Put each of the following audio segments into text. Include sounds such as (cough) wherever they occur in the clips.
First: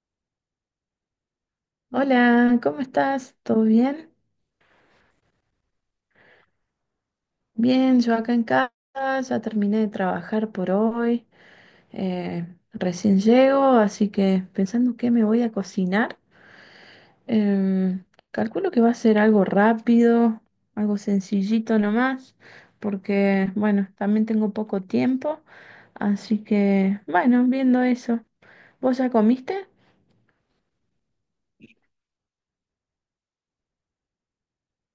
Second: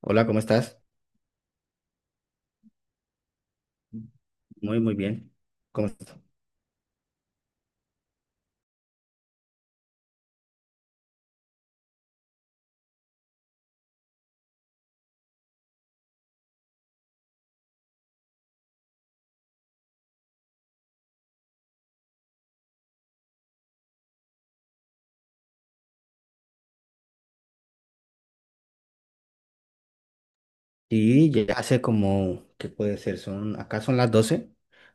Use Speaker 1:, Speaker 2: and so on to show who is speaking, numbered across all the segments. Speaker 1: Hola, ¿cómo estás?
Speaker 2: Hola, ¿cómo estás? ¿Todo bien?
Speaker 1: Muy, muy bien. ¿Cómo estás?
Speaker 2: Bien, yo acá en casa, ya terminé de trabajar por hoy, eh, recién llego, así que pensando qué me voy a cocinar, em, calculo que va a ser algo rápido, algo sencillito nomás, porque bueno, también tengo poco tiempo, así que bueno, viendo eso. ¿Vos ya comiste?
Speaker 1: Sí, ya hace como, ¿qué puede ser? Acá son las 12,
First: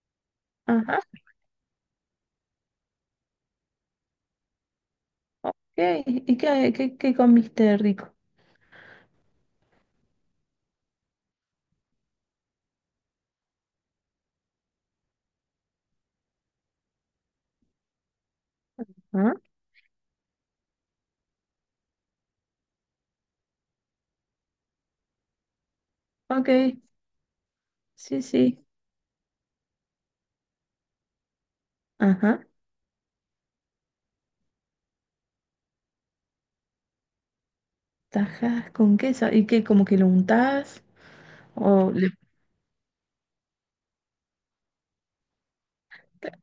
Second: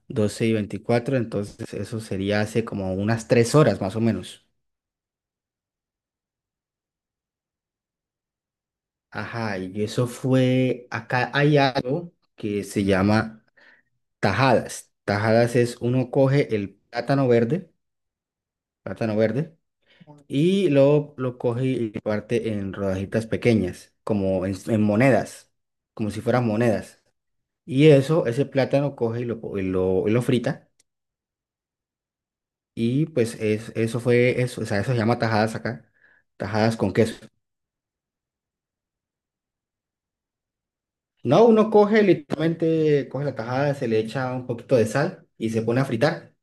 Speaker 1: doce y
Speaker 2: Ajá,
Speaker 1: veinticuatro. entonces eso sería hace como unas 3 horas más o menos.
Speaker 2: ok, ¿y qué comiste rico?
Speaker 1: Ajá, y eso fue, acá hay algo que se llama tajadas. Tajadas es uno coge el plátano
Speaker 2: Ah,
Speaker 1: verde, y luego lo coge y lo parte en rodajitas pequeñas, como en monedas, como si fueran
Speaker 2: ok,
Speaker 1: monedas. Y
Speaker 2: sí,
Speaker 1: eso, ese
Speaker 2: sí,
Speaker 1: plátano coge y lo, po- y lo frita.
Speaker 2: ajá.
Speaker 1: Y pues eso fue eso. O sea, eso se llama tajadas acá. Tajadas con queso.
Speaker 2: Tajas con queso. ¿Y que como que lo untás?
Speaker 1: No, uno
Speaker 2: O
Speaker 1: coge,
Speaker 2: le...
Speaker 1: literalmente coge la tajada, se le echa un poquito de sal y se pone a fritar.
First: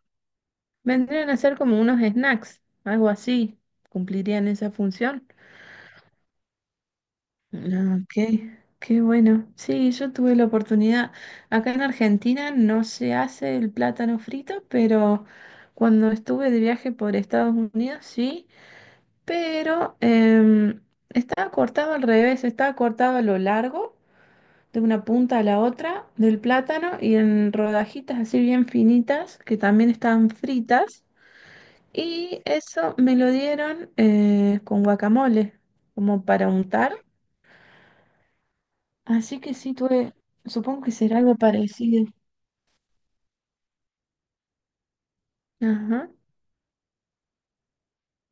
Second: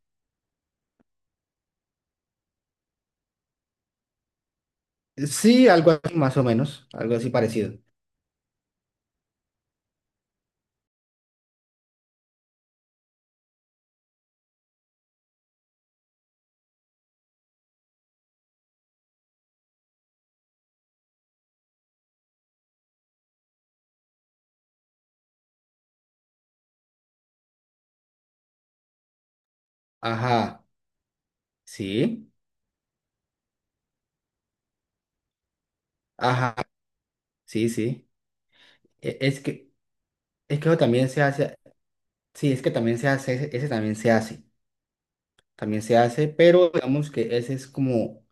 Speaker 2: Vendrían a ser como unos snacks, algo así. ¿Cumplirían esa función?
Speaker 1: Sí, algo así más o menos. Algo así parecido.
Speaker 2: Ah, ok, qué bueno. Sí, yo tuve la oportunidad. Acá en Argentina no se hace el plátano frito, pero cuando estuve de viaje por Estados Unidos sí, pero estaba cortado al revés, estaba cortado a lo largo de una punta a la otra del plátano y en rodajitas así bien finitas que también estaban
Speaker 1: Ajá.
Speaker 2: fritas.
Speaker 1: Sí.
Speaker 2: Y eso me lo dieron con guacamole, como para
Speaker 1: Ajá.
Speaker 2: untar.
Speaker 1: Sí, sí. E- Es
Speaker 2: Así que
Speaker 1: que,
Speaker 2: sí, tuve,
Speaker 1: es que eso
Speaker 2: supongo que
Speaker 1: también
Speaker 2: será
Speaker 1: se
Speaker 2: algo
Speaker 1: hace.
Speaker 2: parecido.
Speaker 1: Sí, es que también se hace. Ese también se hace. También se
Speaker 2: Ajá,
Speaker 1: hace, pero digamos que ese es como,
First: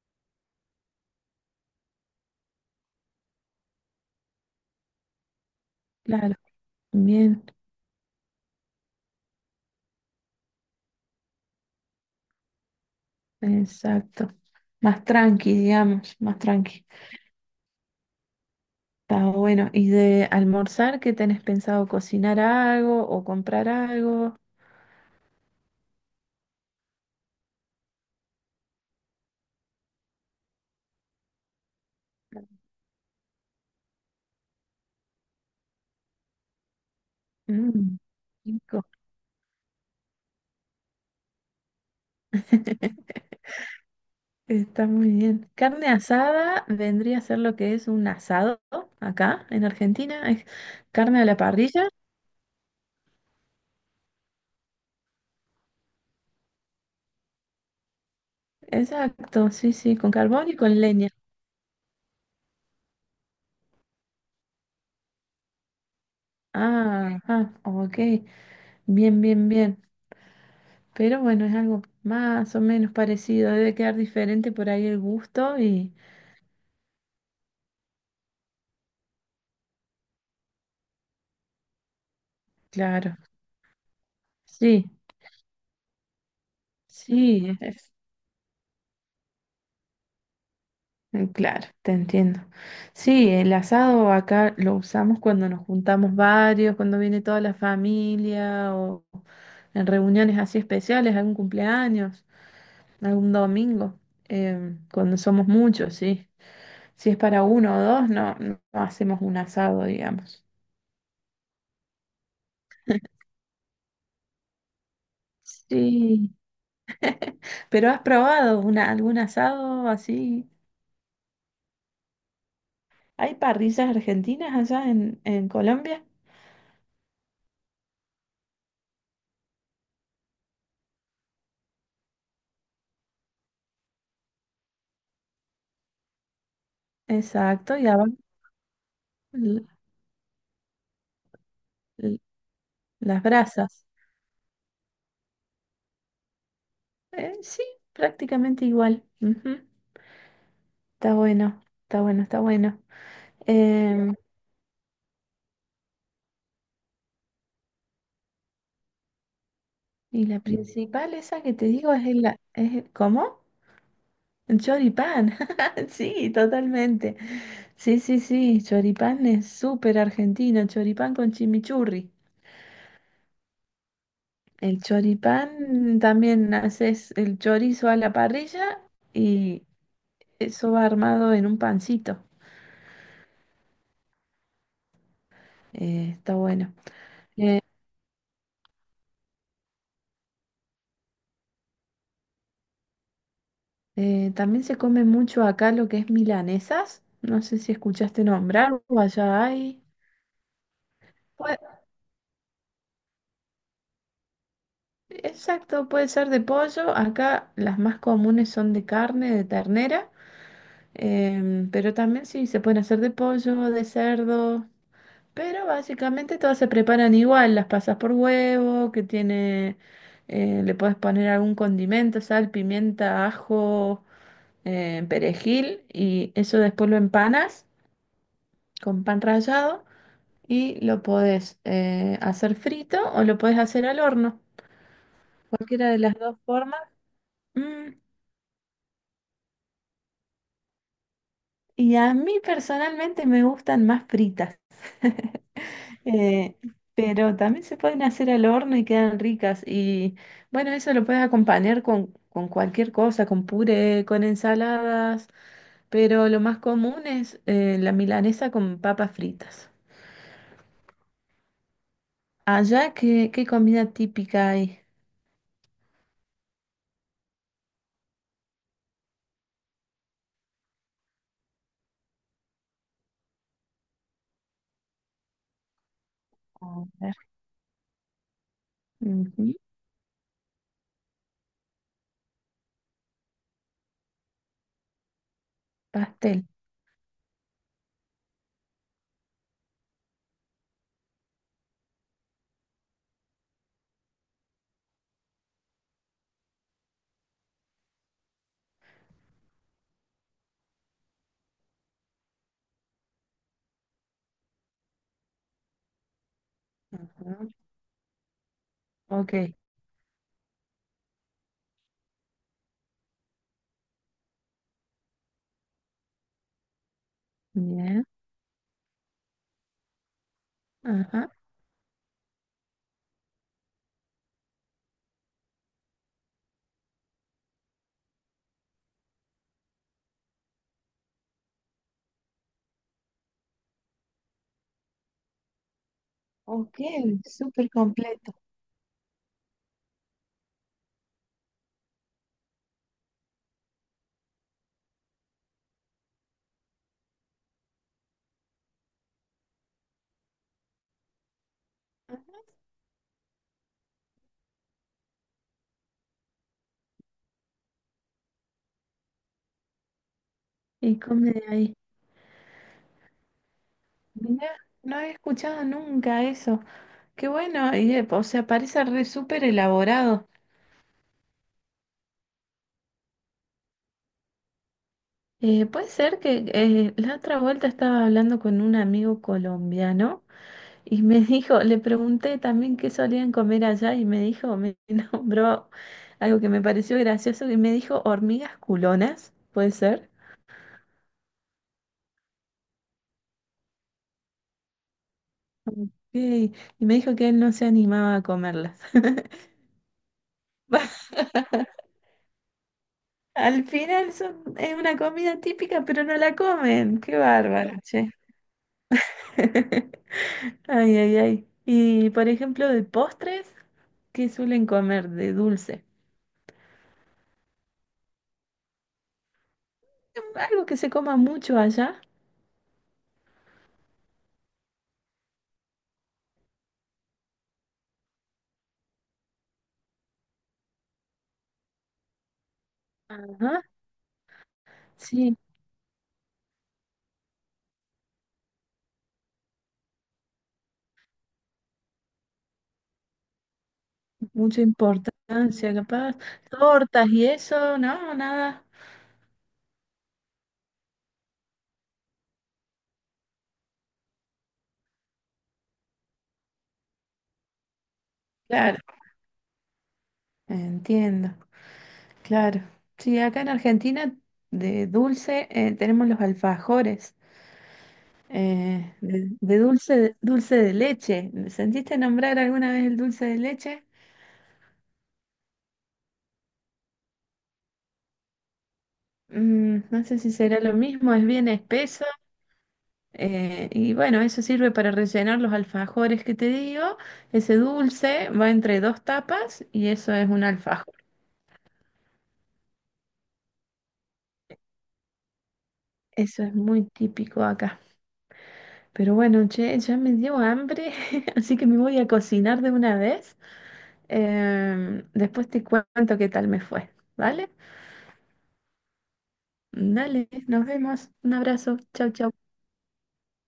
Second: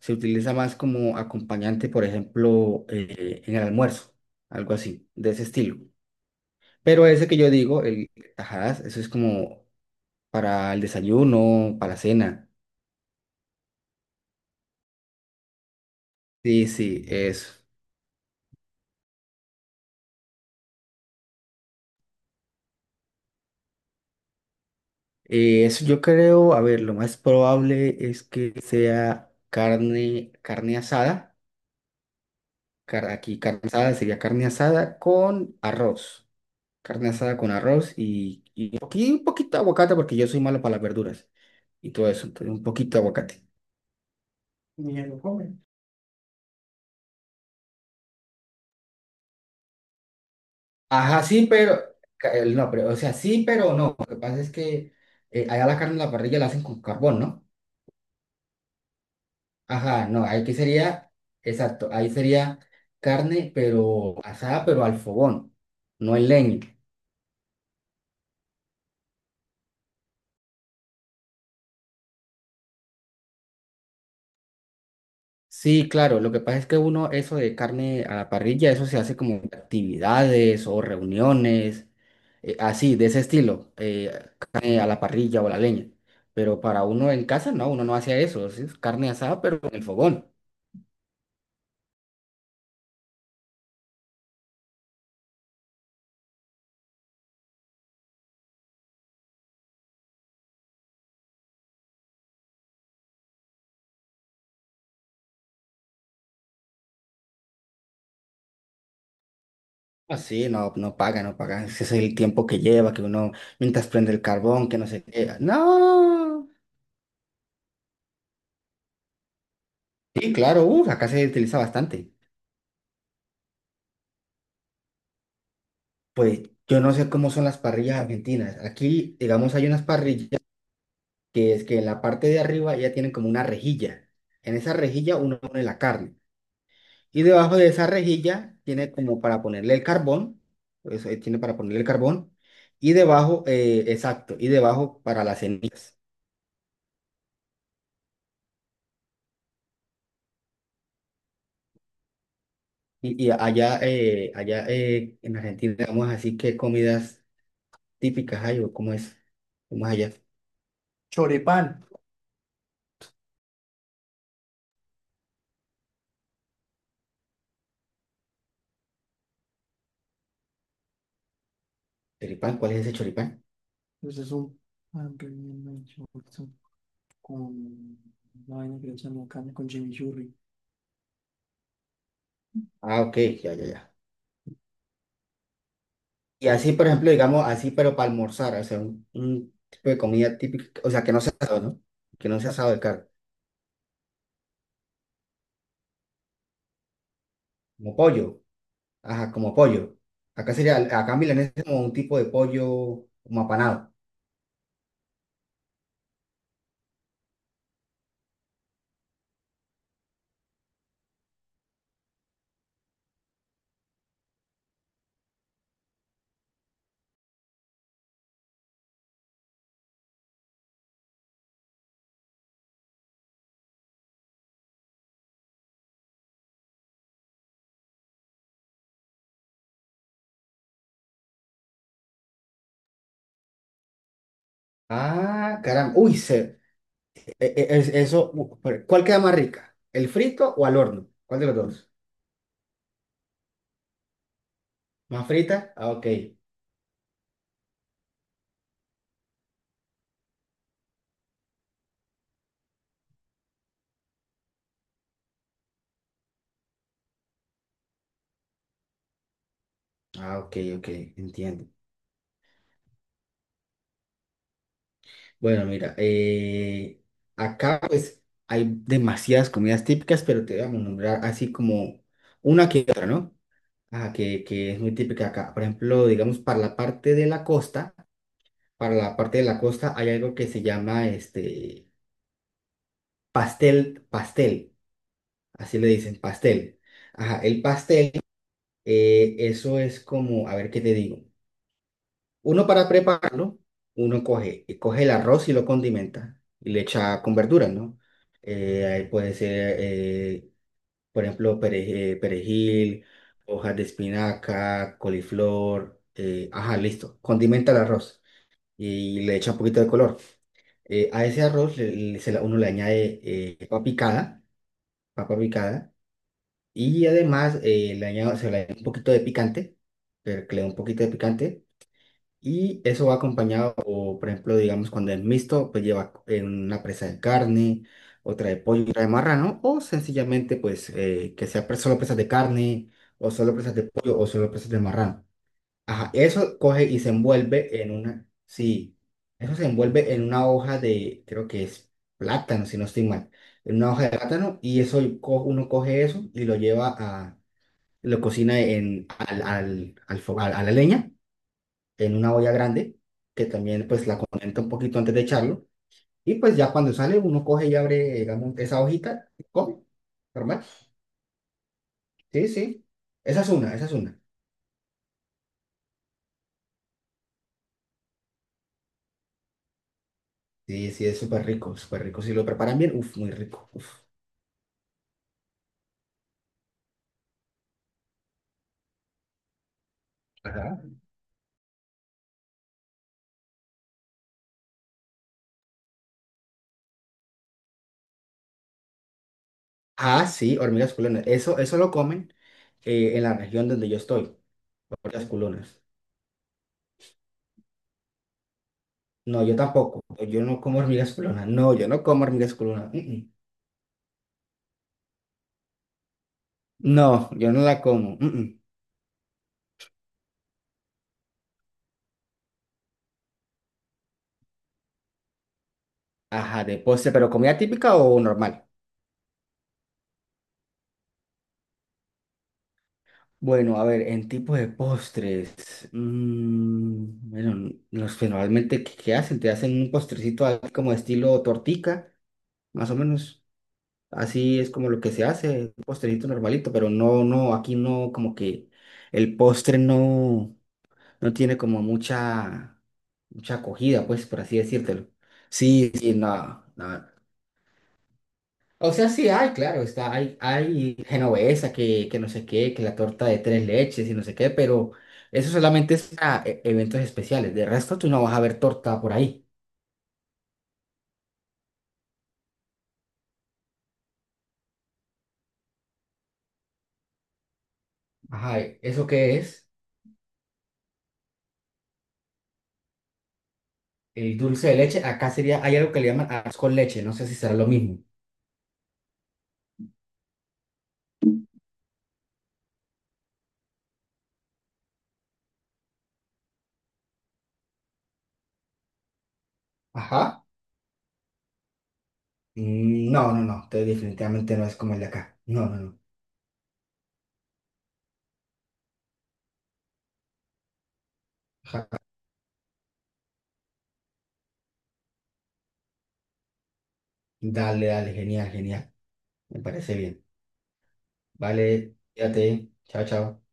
Speaker 1: se utiliza más como acompañante, por ejemplo, en el almuerzo, algo así, de ese estilo.
Speaker 2: claro,
Speaker 1: Pero ese que
Speaker 2: bien,
Speaker 1: yo digo, el tajadas, eso es como para el desayuno, para la cena.
Speaker 2: exacto. Más tranqui, digamos, más
Speaker 1: Sí,
Speaker 2: tranqui.
Speaker 1: sí, eso.
Speaker 2: Está bueno. ¿Y de almorzar, qué tenés pensado? ¿Cocinar algo o comprar algo?
Speaker 1: Eso yo creo, a ver, lo más probable es que sea carne, carne asada. Aquí carne asada sería carne asada con arroz. Carne asada con arroz
Speaker 2: Mm,
Speaker 1: y un
Speaker 2: rico.
Speaker 1: poqui- un poquito de aguacate porque yo soy malo para las verduras y todo eso. Entonces, un poquito de
Speaker 2: (laughs)
Speaker 1: aguacate.
Speaker 2: Está
Speaker 1: Ni
Speaker 2: muy
Speaker 1: él lo
Speaker 2: bien.
Speaker 1: come.
Speaker 2: Carne asada vendría a ser lo que es un asado acá en Argentina. Es carne
Speaker 1: Ajá,
Speaker 2: a la
Speaker 1: sí, pero...
Speaker 2: parrilla.
Speaker 1: No, pero, o sea, sí, pero no. Lo que pasa es que allá la carne en la parrilla la hacen con carbón, ¿no?
Speaker 2: Exacto, sí, sí,
Speaker 1: Ajá,
Speaker 2: con
Speaker 1: no, ahí
Speaker 2: carbón
Speaker 1: que
Speaker 2: y con leña.
Speaker 1: sería, exacto, ahí sería carne, pero asada, pero al fogón, no en leña.
Speaker 2: Ah, ah, ok. Bien, bien, bien. Pero bueno, es algo más o menos parecido. Debe quedar diferente por ahí el gusto
Speaker 1: Sí,
Speaker 2: y
Speaker 1: claro, lo que pasa es que uno, eso de carne a la parrilla, eso se hace como actividades o reuniones, así, de
Speaker 2: claro.
Speaker 1: ese estilo, carne a
Speaker 2: Sí,
Speaker 1: la parrilla o a la leña. Pero para uno en casa,
Speaker 2: sí.
Speaker 1: no, uno no hace eso, sí, es carne asada, pero en el fogón.
Speaker 2: Mm, claro, te entiendo. Sí, el asado acá lo usamos cuando nos juntamos varios, cuando viene toda la familia o en reuniones así especiales, algún cumpleaños, algún domingo, cuando somos muchos, sí. Si es para uno o dos, no, no hacemos un asado, digamos.
Speaker 1: Así, no, no paga, no paga. Ese es el tiempo que lleva, que uno, mientras prende el carbón, que no se qué.
Speaker 2: Sí.
Speaker 1: No.
Speaker 2: ¿Pero has probado una, algún asado
Speaker 1: Sí,
Speaker 2: así?
Speaker 1: claro, acá se utiliza bastante.
Speaker 2: ¿Hay parrillas argentinas allá en Colombia?
Speaker 1: Pues yo no sé cómo son las parrillas argentinas. Aquí, digamos, hay unas parrillas, que es que en la parte de arriba ya tienen como una rejilla. En esa rejilla uno pone la carne. Y debajo de
Speaker 2: Exacto,
Speaker 1: esa
Speaker 2: y abajo
Speaker 1: rejilla tiene como para ponerle el carbón. Eso tiene para ponerle el carbón. Y
Speaker 2: las
Speaker 1: debajo,
Speaker 2: brasas.
Speaker 1: exacto, y debajo para las cenizas.
Speaker 2: Sí, prácticamente igual. Ujú. Está bueno, está bueno, está bueno.
Speaker 1: Y allá,
Speaker 2: Em,
Speaker 1: allá en Argentina, digamos así, ¿qué comidas típicas hay o cómo es? ¿Cómo es allá?
Speaker 2: y la principal, esa que te
Speaker 1: Choripán.
Speaker 2: digo, es la... Es, ¿cómo? El choripán. (laughs) Sí, totalmente. Sí, sí, sí. Choripán es súper argentino. Choripán con chimichurri.
Speaker 1: ¿Choripán? ¿Cuál es ese choripán?
Speaker 2: El choripán también haces el chorizo a la parrilla y eso va armado en un pancito.
Speaker 1: Ah, ok, ya, ya, ya.
Speaker 2: Está
Speaker 1: Y así,
Speaker 2: bueno.
Speaker 1: por ejemplo, digamos, así, pero para almorzar, o sea, un tipo de comida típica, o sea, que no sea asado, ¿no? Que no sea asado de carne,
Speaker 2: También se come mucho acá lo que es milanesas. No sé si
Speaker 1: como
Speaker 2: escuchaste
Speaker 1: pollo,
Speaker 2: nombrar o
Speaker 1: ajá,
Speaker 2: allá
Speaker 1: como
Speaker 2: hay.
Speaker 1: pollo. Acá sería, acá en milanesa
Speaker 2: Pue-
Speaker 1: es como un tipo de pollo como apanado.
Speaker 2: exacto, puede ser de pollo. Acá las más comunes son de carne, de ternera. Pero también sí se pueden hacer de pollo, de cerdo. Pero básicamente todas se preparan igual. Las pasas por huevo, que tiene. Le puedes poner algún condimento, sal, pimienta, ajo, perejil. Y eso después lo empanas con pan rallado. Y lo podés hacer frito o lo podés hacer al horno,
Speaker 1: Ah, caramba,
Speaker 2: cualquiera de
Speaker 1: uy,
Speaker 2: las dos
Speaker 1: se,
Speaker 2: formas.
Speaker 1: e- e- es-
Speaker 2: Mm,
Speaker 1: eso, pero, ¿cuál queda más rica? ¿El frito o al horno? ¿Cuál de los dos?
Speaker 2: y a mí personalmente me gustan más fritas.
Speaker 1: ¿Más
Speaker 2: (laughs)
Speaker 1: frita? Ah, ok,
Speaker 2: Eh, pero también se pueden hacer al horno y quedan ricas. Y bueno, eso lo puedes acompañar con cualquier cosa, con puré, con ensaladas, pero lo más común es la milanesa con papas fritas.
Speaker 1: ah, ok, ok, entiendo.
Speaker 2: Allá, ¿qué comida típica hay?
Speaker 1: Bueno, mira, acá pues hay demasiadas comidas típicas, pero te vamos a nombrar así como una que otra, ¿no? Ajá, que es muy típica acá. Por ejemplo, digamos, para la
Speaker 2: A
Speaker 1: parte
Speaker 2: ver.
Speaker 1: de la costa, para la parte de
Speaker 2: Ujú,
Speaker 1: la costa hay algo que se llama este pastel, pastel, así le dicen,
Speaker 2: pastel.
Speaker 1: pastel. Ajá, el pastel, eso es como, a ver qué te digo. Uno para prepararlo, uno coge, coge el arroz y lo condimenta y le echa con verduras, ¿no? Ahí puede ser, por ejemplo, perejil, hojas de espinaca, coliflor, ajá, listo.
Speaker 2: Ujú.
Speaker 1: Condimenta el arroz y le
Speaker 2: Ok,
Speaker 1: echa un poquito de color. A ese arroz uno le añade papa picada, y además le
Speaker 2: bien,
Speaker 1: añade, se le añade un poquito de picante, pero que le da un poquito de
Speaker 2: ajá.
Speaker 1: picante y eso va acompañado, o, por ejemplo, digamos, cuando es mixto, pues lleva una presa de carne, otra de pollo y otra de marrano, o sencillamente, pues, que sea solo presas de carne, o solo presas de pollo, o solo presas de marrano. Ajá, eso coge
Speaker 2: Ok,
Speaker 1: y se
Speaker 2: súper
Speaker 1: envuelve en una,
Speaker 2: completo.
Speaker 1: sí, eso se envuelve en una hoja de, creo que es plátano, si no estoy mal, en una hoja de plátano, y eso uno coge eso y lo cocina en, al, al, al, fo- a la leña en
Speaker 2: Ajá.
Speaker 1: una olla grande, que también pues la conecta un poquito antes de echarlo. Y pues ya cuando sale, uno coge y abre, digamos, esa hojita, y come, normal.
Speaker 2: Y come de ahí.
Speaker 1: Sí, sí. Esa es una, esa es una.
Speaker 2: Mira, no había escuchado nunca eso. Qué bueno, y, o sea, parece re súper elaborado.
Speaker 1: Sí, sí, es súper rico, súper rico. Si lo preparan bien, uff, muy rico. Uf.
Speaker 2: Puede ser que la otra vuelta estaba hablando con un amigo colombiano
Speaker 1: Ajá.
Speaker 2: y me (laughs) dijo, le pregunté también qué solían comer allá y me dijo, me (laughs) nombró algo que me pareció gracioso y me dijo hormigas culonas, puede ser.
Speaker 1: Ah, sí, hormigas culonas. Eso lo comen en la región donde yo estoy, hormigas culonas.
Speaker 2: Ok, y me dijo que él no se animaba a comerlas.
Speaker 1: No, yo
Speaker 2: (laughs)
Speaker 1: tampoco. No, yo no como hormigas
Speaker 2: Va-
Speaker 1: culonas. No, yo
Speaker 2: (laughs)
Speaker 1: no como hormigas culonas. Mm, mm.
Speaker 2: Al final son, es una comida típica, pero no la comen. Qué
Speaker 1: No, yo no la
Speaker 2: bárbaro, che.
Speaker 1: como. Mm, mm.
Speaker 2: (laughs) Ay, ay, ay. Y por ejemplo, de postres, ¿qué suelen comer de dulce?
Speaker 1: Ajá, de postre, pero comida típica o normal.
Speaker 2: Algo que se coma mucho allá.
Speaker 1: Bueno, a ver, en tipos de postres, bueno, los generalmente, ¿qué hacen? Te hacen un postrecito así como estilo tortica, más o menos,
Speaker 2: Ajá.
Speaker 1: así es como lo que se
Speaker 2: Sí,
Speaker 1: hace, un postrecito normalito, pero no, no, aquí no, como que el postre no, no tiene como mucha, mucha acogida, pues, por así
Speaker 2: mucha
Speaker 1: decírtelo.
Speaker 2: importancia,
Speaker 1: Sí, sí,
Speaker 2: capaz.
Speaker 1: nada,
Speaker 2: Tortas y eso, no, nada.
Speaker 1: o sea, sí hay, claro, está, hay genovesa que no sé qué, que la torta de tres leches y no sé qué, pero eso solamente es para eventos especiales. De resto, tú no vas a ver
Speaker 2: Claro,
Speaker 1: torta por ahí.
Speaker 2: entiendo. Claro. Sí, acá en Argentina de dulce tenemos los alfajores,
Speaker 1: Ajá,
Speaker 2: eh,
Speaker 1: ¿eso
Speaker 2: de,
Speaker 1: qué
Speaker 2: de
Speaker 1: es?
Speaker 2: dulce, dulce de leche. ¿Sentiste nombrar alguna vez el dulce de leche?
Speaker 1: El dulce de leche, acá sería, hay algo que le llaman arroz con leche, no sé si será lo mismo.
Speaker 2: Mm, no sé si será lo mismo, es bien espeso. Y bueno, eso sirve para rellenar los alfajores que te digo. Ese dulce va entre dos tapas y eso es
Speaker 1: Ajá.
Speaker 2: un alfajor.
Speaker 1: Mm, no, no, no, definitivamente no es como el de acá. No, no, no.
Speaker 2: Eso es muy típico acá. Pero bueno, che, ya me dio hambre, (laughs) así que me
Speaker 1: Ajá.
Speaker 2: voy a cocinar de una vez. Después te cuento qué tal me fue. ¿Vale?
Speaker 1: Dale, dale, genial, genial. Me parece bien.
Speaker 2: Dale, nos vemos. Un abrazo.
Speaker 1: Vale,
Speaker 2: Chau, chau.
Speaker 1: fíjate. Chao, chao.